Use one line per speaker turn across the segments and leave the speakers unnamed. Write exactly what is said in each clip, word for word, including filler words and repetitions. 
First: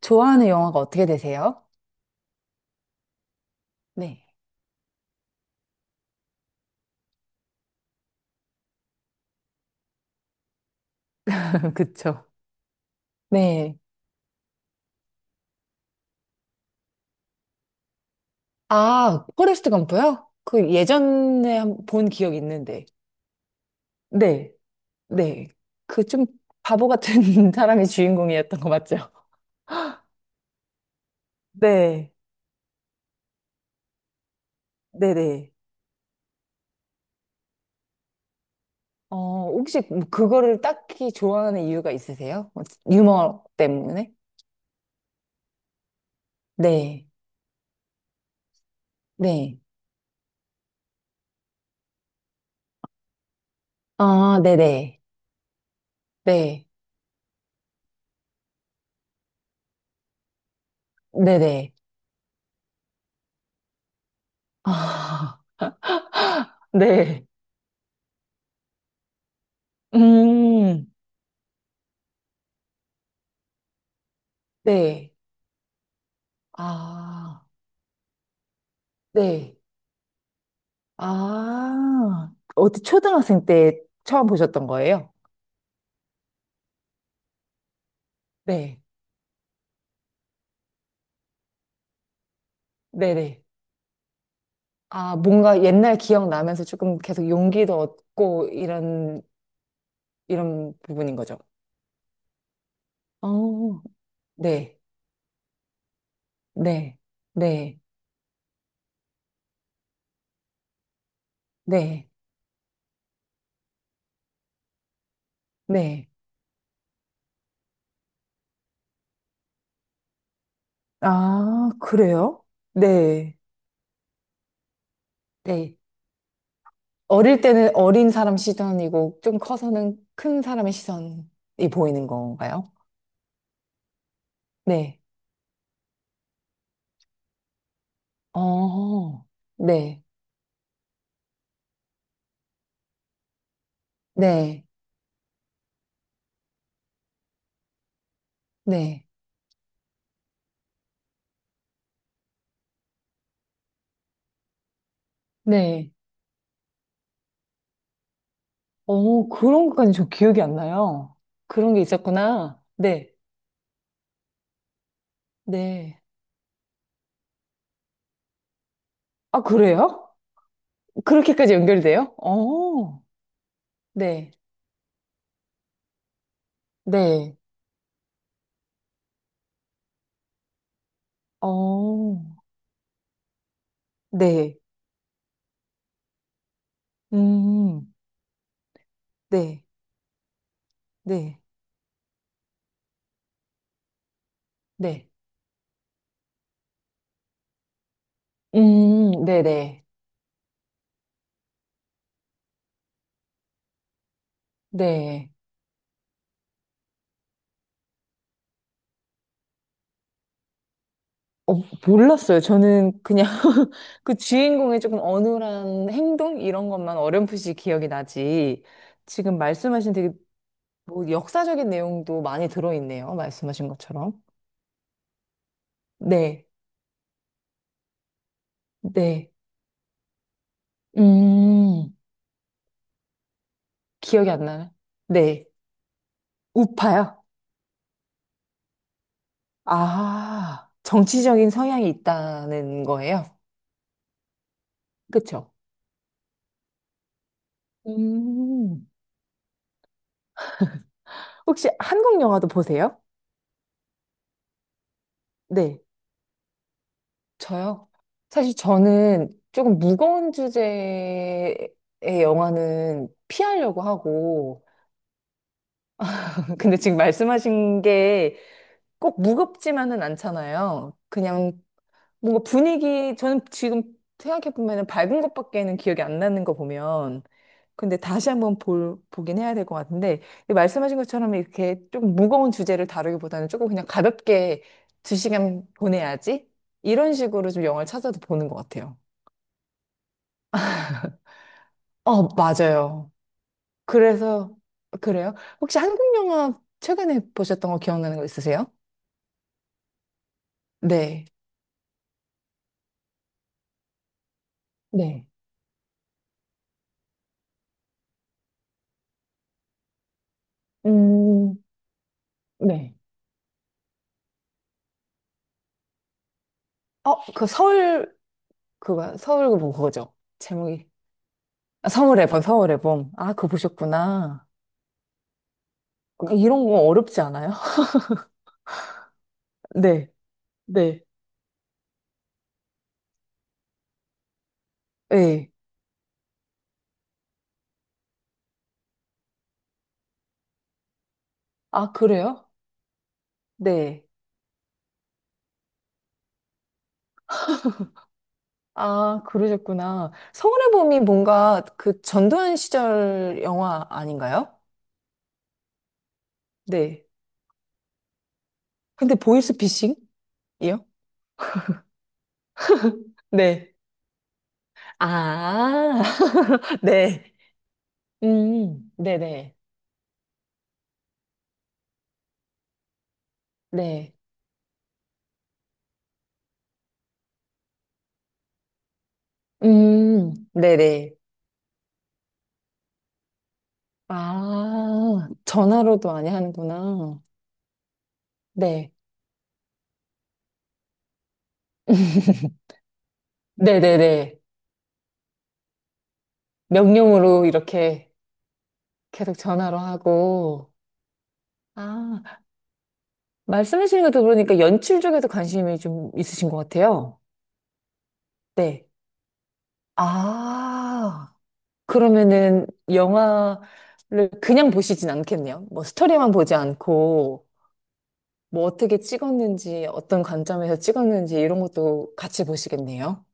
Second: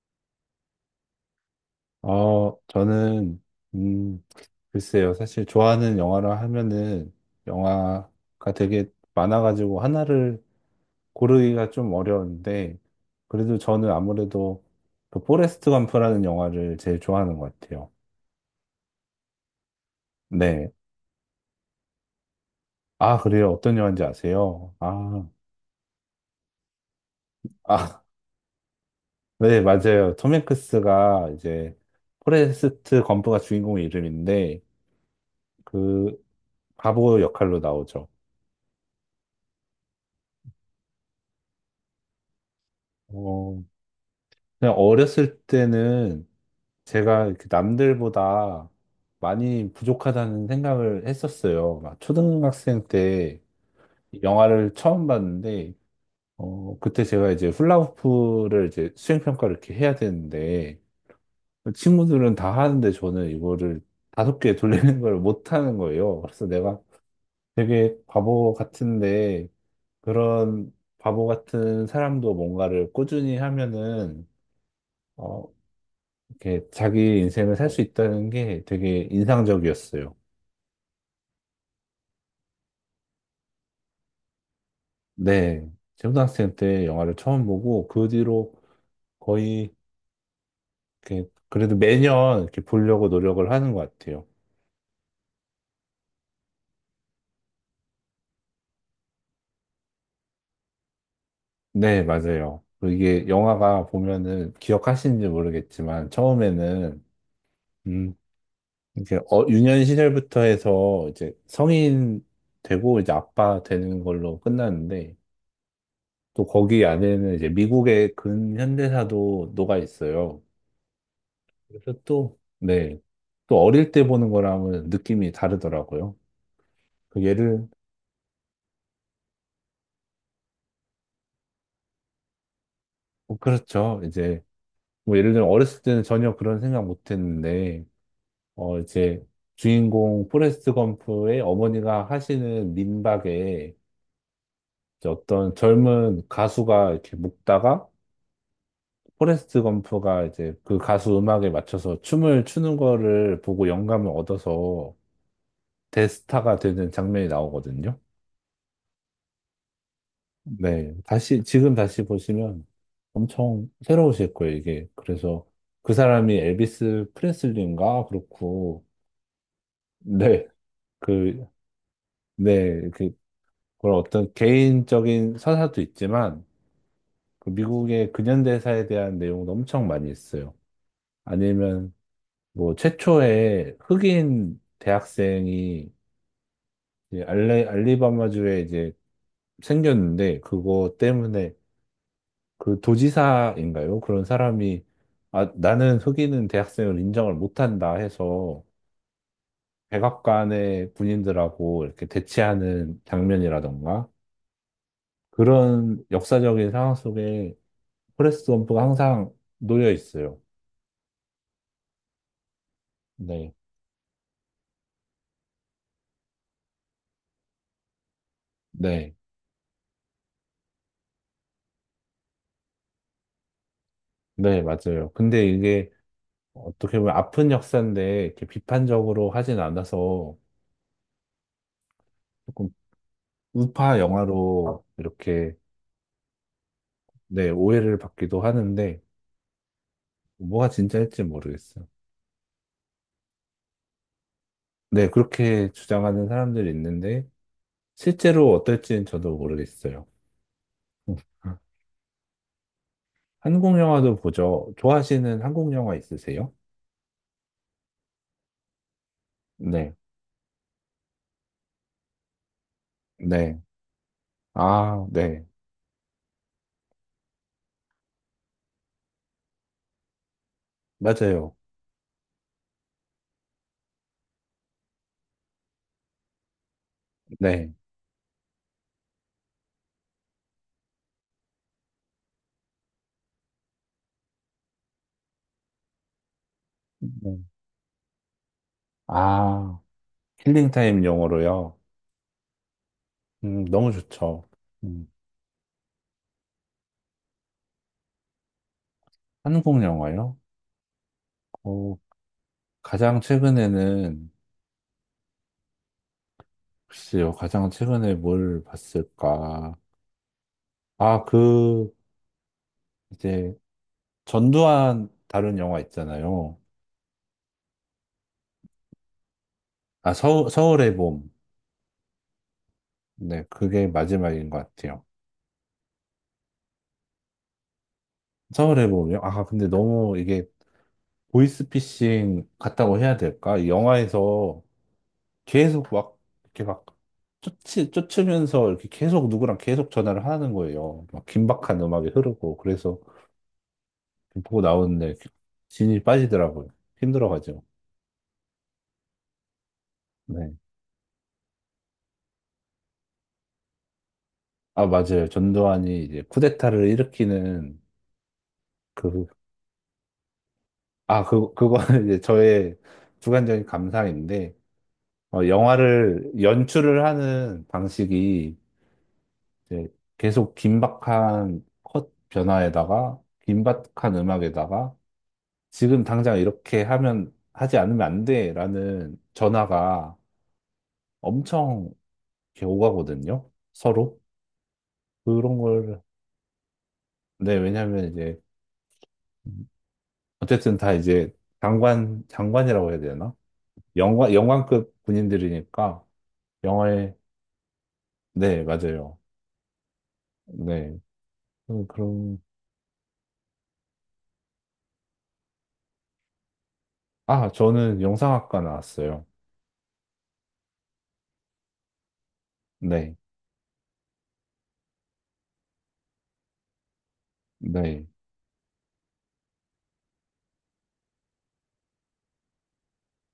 좋아하는 영화가 어떻게 되세요?
어, 저는, 음,
네.
글쎄요. 사실 좋아하는 영화라 하면은 영화가 되게 많아가지고 하나를 고르기가 좀
그쵸.
어려운데, 그래도
네.
저는 아무래도 그 포레스트 검프라는 영화를 제일 좋아하는 것 같아요.
아, 포레스트 검프요?
네.
그 예전에 한 본 기억 있는데.
아, 그래요. 어떤 영화인지
네.
아세요? 아,
네. 그 좀 바보 같은 사람이
아,
주인공이었던 거 맞죠?
네, 맞아요. 톰 행크스가 이제
네.
포레스트 검프가 주인공 이름인데,
네네.
그 바보 역할로 나오죠.
어, 혹시 뭐 그거를 딱히 좋아하는 이유가 있으세요? 어, 유머
어,
때문에?
그냥 어렸을 때는
네.
제가 이렇게 남들보다
네.
많이 부족하다는 생각을 했었어요. 막 초등학생 때
아,
영화를
네네.
처음 봤는데,
네.
어, 그때 제가 이제 훌라후프를 이제 수행평가를 이렇게 해야 되는데,
네네.
친구들은 다 하는데 저는 이거를 다섯 개 돌리는 걸
아,
못하는 거예요. 그래서 내가
네.
되게 바보 같은데, 그런
음,
바보 같은 사람도 뭔가를 꾸준히 하면은,
네.
어, 이렇게 자기
아.
인생을 살 수 있다는 게 되게
네.
인상적이었어요.
아, 어디 초등학생 때 처음 보셨던 거예요?
네, 초등학생 때 영화를 처음 보고 그 뒤로
네.
거의 이렇게 그래도 매년 이렇게 보려고
네네.
노력을 하는 것 같아요.
아, 뭔가 옛날 기억 나면서 조금 계속 용기도 얻고 이런, 이런 부분인 거죠.
네, 맞아요. 그리고 이게
어,
영화가 보면은
네.
기억하시는지 모르겠지만
네.
처음에는
네.
음, 이렇게 어, 유년 시절부터 해서 이제
네.
성인 되고 이제 아빠 되는 걸로 끝났는데
네.
또 거기 안에는 이제 미국의 근현대사도 녹아 있어요.
아,
그래서 또
그래요?
네,
네.
또 어릴 때 보는 거랑은 느낌이
네.
다르더라고요. 그
어릴
예를,
때는 어린 사람 시선이고 좀 커서는 큰 사람의 시선이 보이는 건가요?
어, 그렇죠. 이제,
네.
뭐 예를 들면 어렸을 때는 전혀 그런 생각 못 했는데, 어, 이제
어, 네.
주인공 포레스트 검프의 어머니가 하시는 민박에
네.
이제 어떤 젊은 가수가 이렇게 묵다가
네.
포레스트 검프가 이제 그 가수 음악에 맞춰서 춤을 추는 거를 보고 영감을 얻어서
네.
대스타가 되는 장면이 나오거든요.
어, 그런 것까지 저 기억이 안
네,
나요.
다시, 지금
그런 게
다시
있었구나.
보시면
네.
엄청 새로우실 거예요, 이게. 그래서 그
네.
사람이 엘비스 프레슬리인가? 그렇고,
아, 그래요?
네, 그,
그렇게까지 연결돼요?
네,
어,
그, 그런
네.
어떤 개인적인 서사도 있지만,
네.
그 미국의 근현대사에 대한 내용도 엄청 많이 있어요. 아니면,
어,
뭐, 최초의
네.
흑인 대학생이 이제 알리,
음,
알리바마주에 이제
네.
생겼는데, 그거
네.
때문에 그 도지사인가요? 그런 사람이
네.
아, 나는 흑인은 대학생을 인정을 못한다 해서
음, 네네.
백악관의 군인들하고 이렇게 대치하는 장면이라던가
네.
그런 역사적인 상황 속에 포레스트 검프가 항상 놓여 있어요.
어, 몰랐어요. 저는 그냥
네,
그 주인공의 조금 어눌한 행동? 이런 것만 어렴풋이 기억이 나지.
네,
지금 말씀하신 되게 뭐 역사적인 내용도 많이 들어있네요. 말씀하신 것처럼.
네, 맞아요. 근데 이게
네,
어떻게 보면 아픈 역사인데 이렇게 비판적으로
네.
하진 않아서
음,
조금 우파
기억이 안 나네.
영화로
네.
이렇게
우파요?
네, 오해를 받기도 하는데
아,
뭐가 진짜일지
정치적인
모르겠어요.
성향이 있다는 거예요.
네,
그쵸?
그렇게 주장하는 사람들이 있는데, 실제로
음.
어떨지는 저도 모르겠어요. 음.
혹시 한국 영화도 보세요?
한국 영화도 보죠. 좋아하시는 한국
네.
영화 있으세요?
저요? 사실 저는 조금
네,
무거운 주제의 영화는
네.
피하려고 하고,
아, 네.
근데 지금 말씀하신 게 꼭 무겁지만은 않잖아요.
맞아요.
그냥 뭔가 분위기, 저는 지금 생각해보면 밝은 것밖에는 기억이 안 나는 거 보면.
네.
근데 다시 한번 볼, 보긴 해야 될 것 같은데, 근데 말씀하신 것처럼 이렇게 조금 무거운 주제를 다루기보다는 조금 그냥 가볍게 두 시간 보내야지? 이런
음.
식으로 좀 영화를 찾아서 보는 것 같아요.
아, 힐링타임 영어로요.
어, 맞아요.
음, 너무 좋죠.
그래서,
음,
그래요? 혹시 한국 영화 최근에 보셨던 거 기억나는 거 있으세요?
한국 영화요?
네.
어, 가장 최근에는,
네.
글쎄요, 가장 최근에 뭘 봤을까. 아,
음,
그,
네.
이제, 전두환 다룬 영화 있잖아요.
어, 그 서울, 그거, 서울 뭐
아,
그거죠.
서울,
제목이.
서울의 봄.
아, 서울의 봄 서울의 봄. 아,
네,
그거
그게
보셨구나.
마지막인 것 같아요.
그러니까 이런 거 어렵지 않아요?
서울의 봄이요? 아, 근데
네,
너무 이게
네,
보이스피싱 같다고 해야 될까? 이 영화에서
네.
계속 막, 이렇게 막, 쫓, 쫓으면서 이렇게 계속 누구랑 계속 전화를 하는 거예요. 막 긴박한
아,
음악이
그래요?
흐르고. 그래서
네.
보고 나오는데 진이 빠지더라고요. 힘들어가지고.
아, 그러셨구나.
네.
서울의 봄이 뭔가 그 전두환 시절 영화 아닌가요?
아, 맞아요. 전두환이 이제 쿠데타를
네.
일으키는
근데
그,
보이스 피싱이요?
아, 그, 그거는 이제 저의 주관적인
네.
감상인데, 어,
아,
영화를 연출을
네.
하는 방식이
음, 네네.
이제 계속 긴박한 컷 변화에다가
네. 네.
긴박한 음악에다가 지금 당장 이렇게 하면 하지 않으면 안 돼라는 전화가
음, 네네.
엄청 이렇게 오가거든요. 서로
아,
그런 걸
전화로도 많이 하는구나.
네, 왜냐하면 이제
네.
어쨌든 다 이제 장관 장관이라고 해야 되나? 영관
네네네.
영관급 군인들이니까 영화에
명령으로 이렇게
네, 맞아요.
계속 전화로 하고.
네. 음, 그런
아, 말씀해주신 것도 그러니까 연출 쪽에도 관심이 좀 있으신 것 같아요.
아, 저는 영상학과
네.
나왔어요.
아, 그러면은
네,
영화를 그냥 보시진 않겠네요. 뭐 스토리만 보지 않고,
네.
뭐 어떻게 찍었는지, 어떤 관점에서 찍었는지 이런 것도 같이 보시겠네요.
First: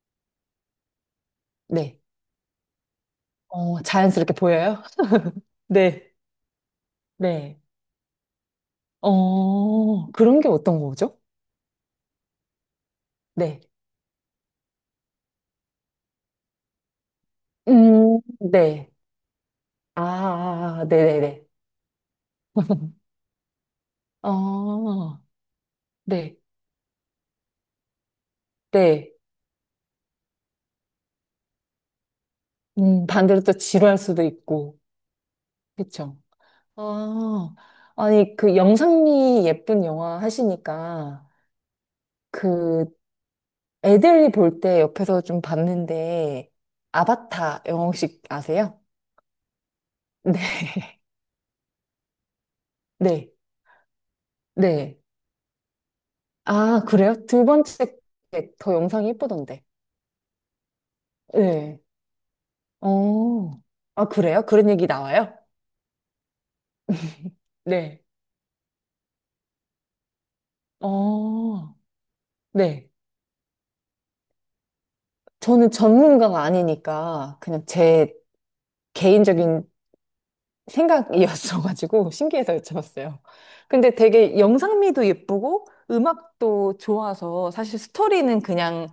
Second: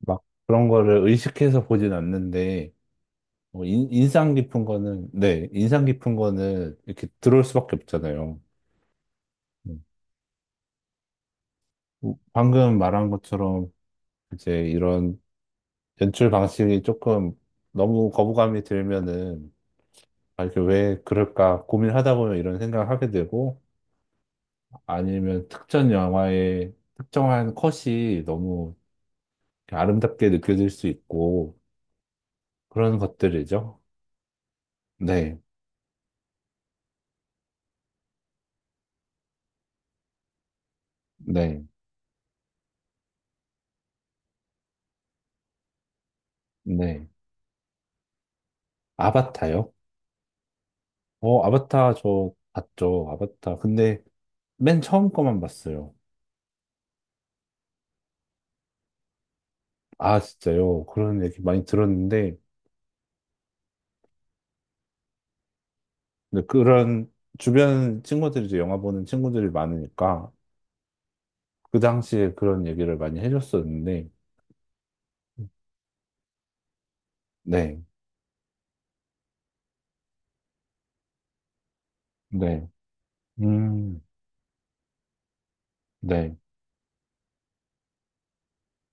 막 그런 거를 의식해서 보진
네.
않는데, 어,
어,
인,
자연스럽게
인상 깊은
보여요?
거는, 네, 인상
네.
깊은 거는 이렇게 들어올
네.
수밖에 없잖아요. 네.
어, 그런 게 어떤 거죠?
어, 방금 말한
네.
것처럼 이제 이런 연출 방식이 조금 너무
음,
거부감이
네.
들면은, 아, 이게
아,
왜
네네네.
그럴까 고민하다 보면 이런 생각을 하게 되고,
아,
아니면 특정
네,
영화의 특정한 컷이 너무
네.
아름답게 느껴질 수 있고, 그런
음, 반대로 또
것들이죠.
지루할 수도 있고.
네,
그쵸. 아, 아니, 그 영상미 예쁜 영화 하시니까,
네,
그 애들이 볼 때 옆에서 좀 봤는데,
네.
아바타 영화 혹시 아세요?
아바타요?
네,
어, 아바타 저 봤죠.
네,
아바타. 근데 맨
네.
처음 거만 봤어요.
아, 그래요? 두 번째 게더 영상이 예쁘던데.
아, 진짜요? 그런 얘기 많이
네.
들었는데,
어, 아, 그래요? 그런 얘기 나와요?
근데 그런 주변
네.
친구들이 이제 영화 보는 친구들이 많으니까
어,
그 당시에 그런
네.
얘기를 많이 해줬었는데,
저는 전문가가 아니니까 그냥
네,
제 개인적인 생각이었어가지고 신기해서
네,
여쭤봤어요. 근데
음,
되게 영상미도 예쁘고
네,
음악도 좋아서 사실 스토리는 그냥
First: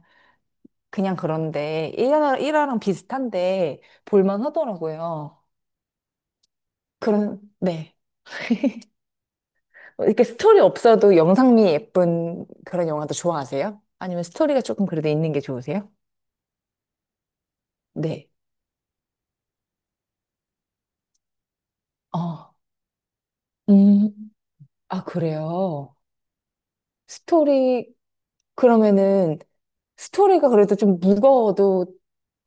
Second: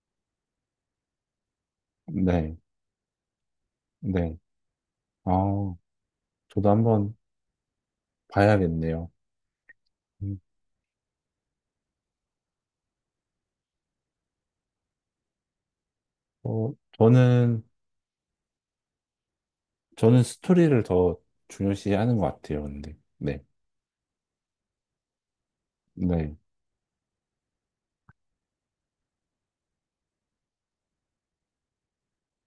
그냥 그런데 일화,
네,
일화랑 비슷한데
네.
볼만 하더라고요.
아, 저도 한번
그런 네.
봐야겠네요.
이렇게
음,
스토리 없어도 영상미 예쁜 그런 영화도 좋아하세요? 아니면 스토리가 조금 그래도 있는 게 좋으세요?
어, 저는,
네.
저는 스토리를 더 중요시하는 것
어.
같아요, 근데. 네.
음. 아, 그래요.
네.
스토리 그러면은 스토리가 그래도 좀 무거워도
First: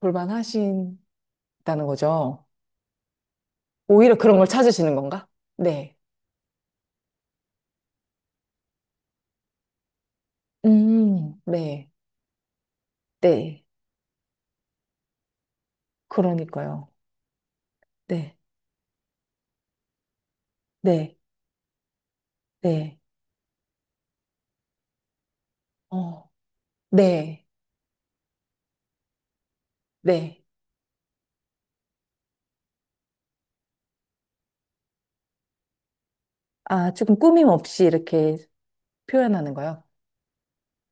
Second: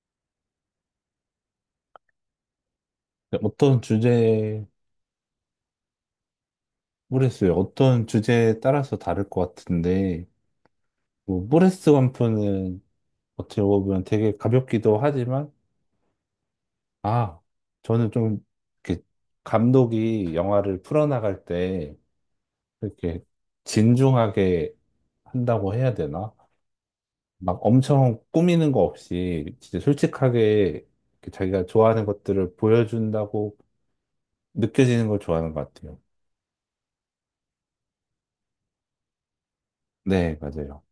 볼만하신다는 거죠.
어떤
오히려 그런 걸
주제,
찾으시는 건가? 네.
모르겠어요. 어떤 주제에 따라서 다를 것 같은데,
음,
뭐, 모레스
네.
완프는 어떻게
네.
보면 되게 가볍기도 하지만,
그러니까요.
아, 저는
네.
좀, 이렇게, 감독이 영화를
네.
풀어나갈 때,
네.
이렇게, 진중하게 한다고 해야
어.
되나?
네.
막 엄청 꾸미는 거 없이, 진짜
네.
솔직하게, 이렇게 자기가 좋아하는 것들을 보여준다고 느껴지는 걸 좋아하는 것 같아요.
아, 조금 꾸밈 없이 이렇게 표현하는 거요.
네, 맞아요.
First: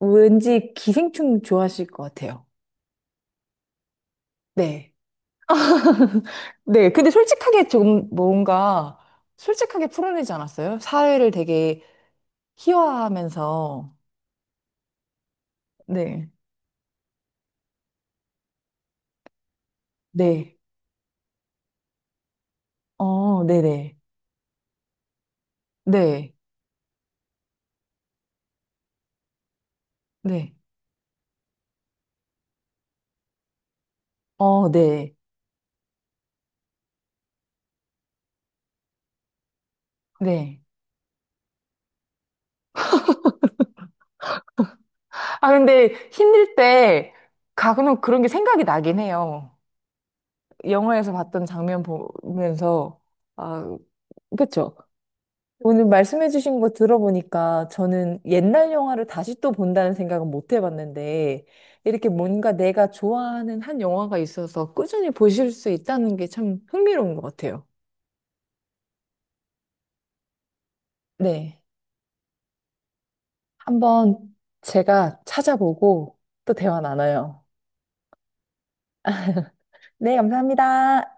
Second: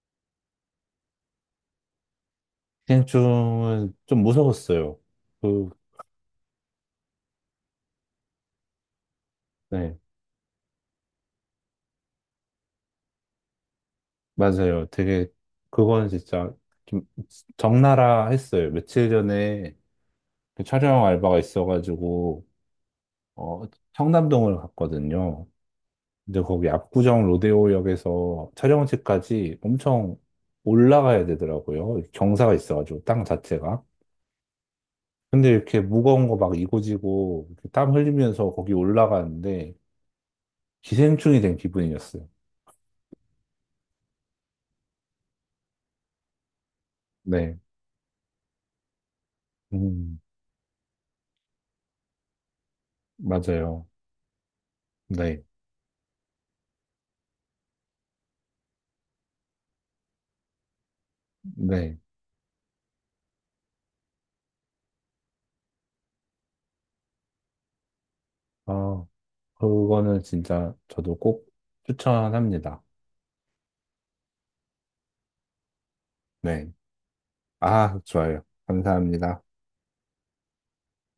왠지 기생충 좋아하실 것 같아요.
기생충은 좀
네.
무서웠어요. 그,
네, 근데 솔직하게 조금 뭔가 솔직하게
네,
풀어내지 않았어요? 사회를 되게 희화화하면서
맞아요. 되게, 그건
네,
진짜 좀 적나라 했어요. 며칠 전에
네,
그 촬영 알바가 있어가지고,
어,
어,
네네,
청담동을 갔거든요.
네,
근데 거기 압구정 로데오역에서 촬영지까지 엄청
네,
올라가야 되더라고요. 경사가 있어가지고, 땅 자체가.
어, 네,
근데 이렇게 무거운 거 막 이고지고, 이렇게 땀 흘리면서 거기 올라가는데,
네.
기생충이 된 기분이었어요.
아, 근데 힘들 때
네.
가끔 그런 게 생각이 나긴 해요.
음.
영화에서 봤던 장면 보면서, 아,
맞아요.
그쵸.
네,
오늘 말씀해주신 거 들어보니까 저는 옛날 영화를 다시 또 본다는 생각은 못 해봤는데
네.
이렇게 뭔가 내가 좋아하는 한 영화가 있어서 꾸준히 보실 수 있다는 게 참 흥미로운 것 같아요.
아, 그거는 진짜 저도 꼭
네.
추천합니다.
한번 제가 찾아보고 또
네.
대화 나눠요.
아, 좋아요. 감사합니다.
네, 감사합니다.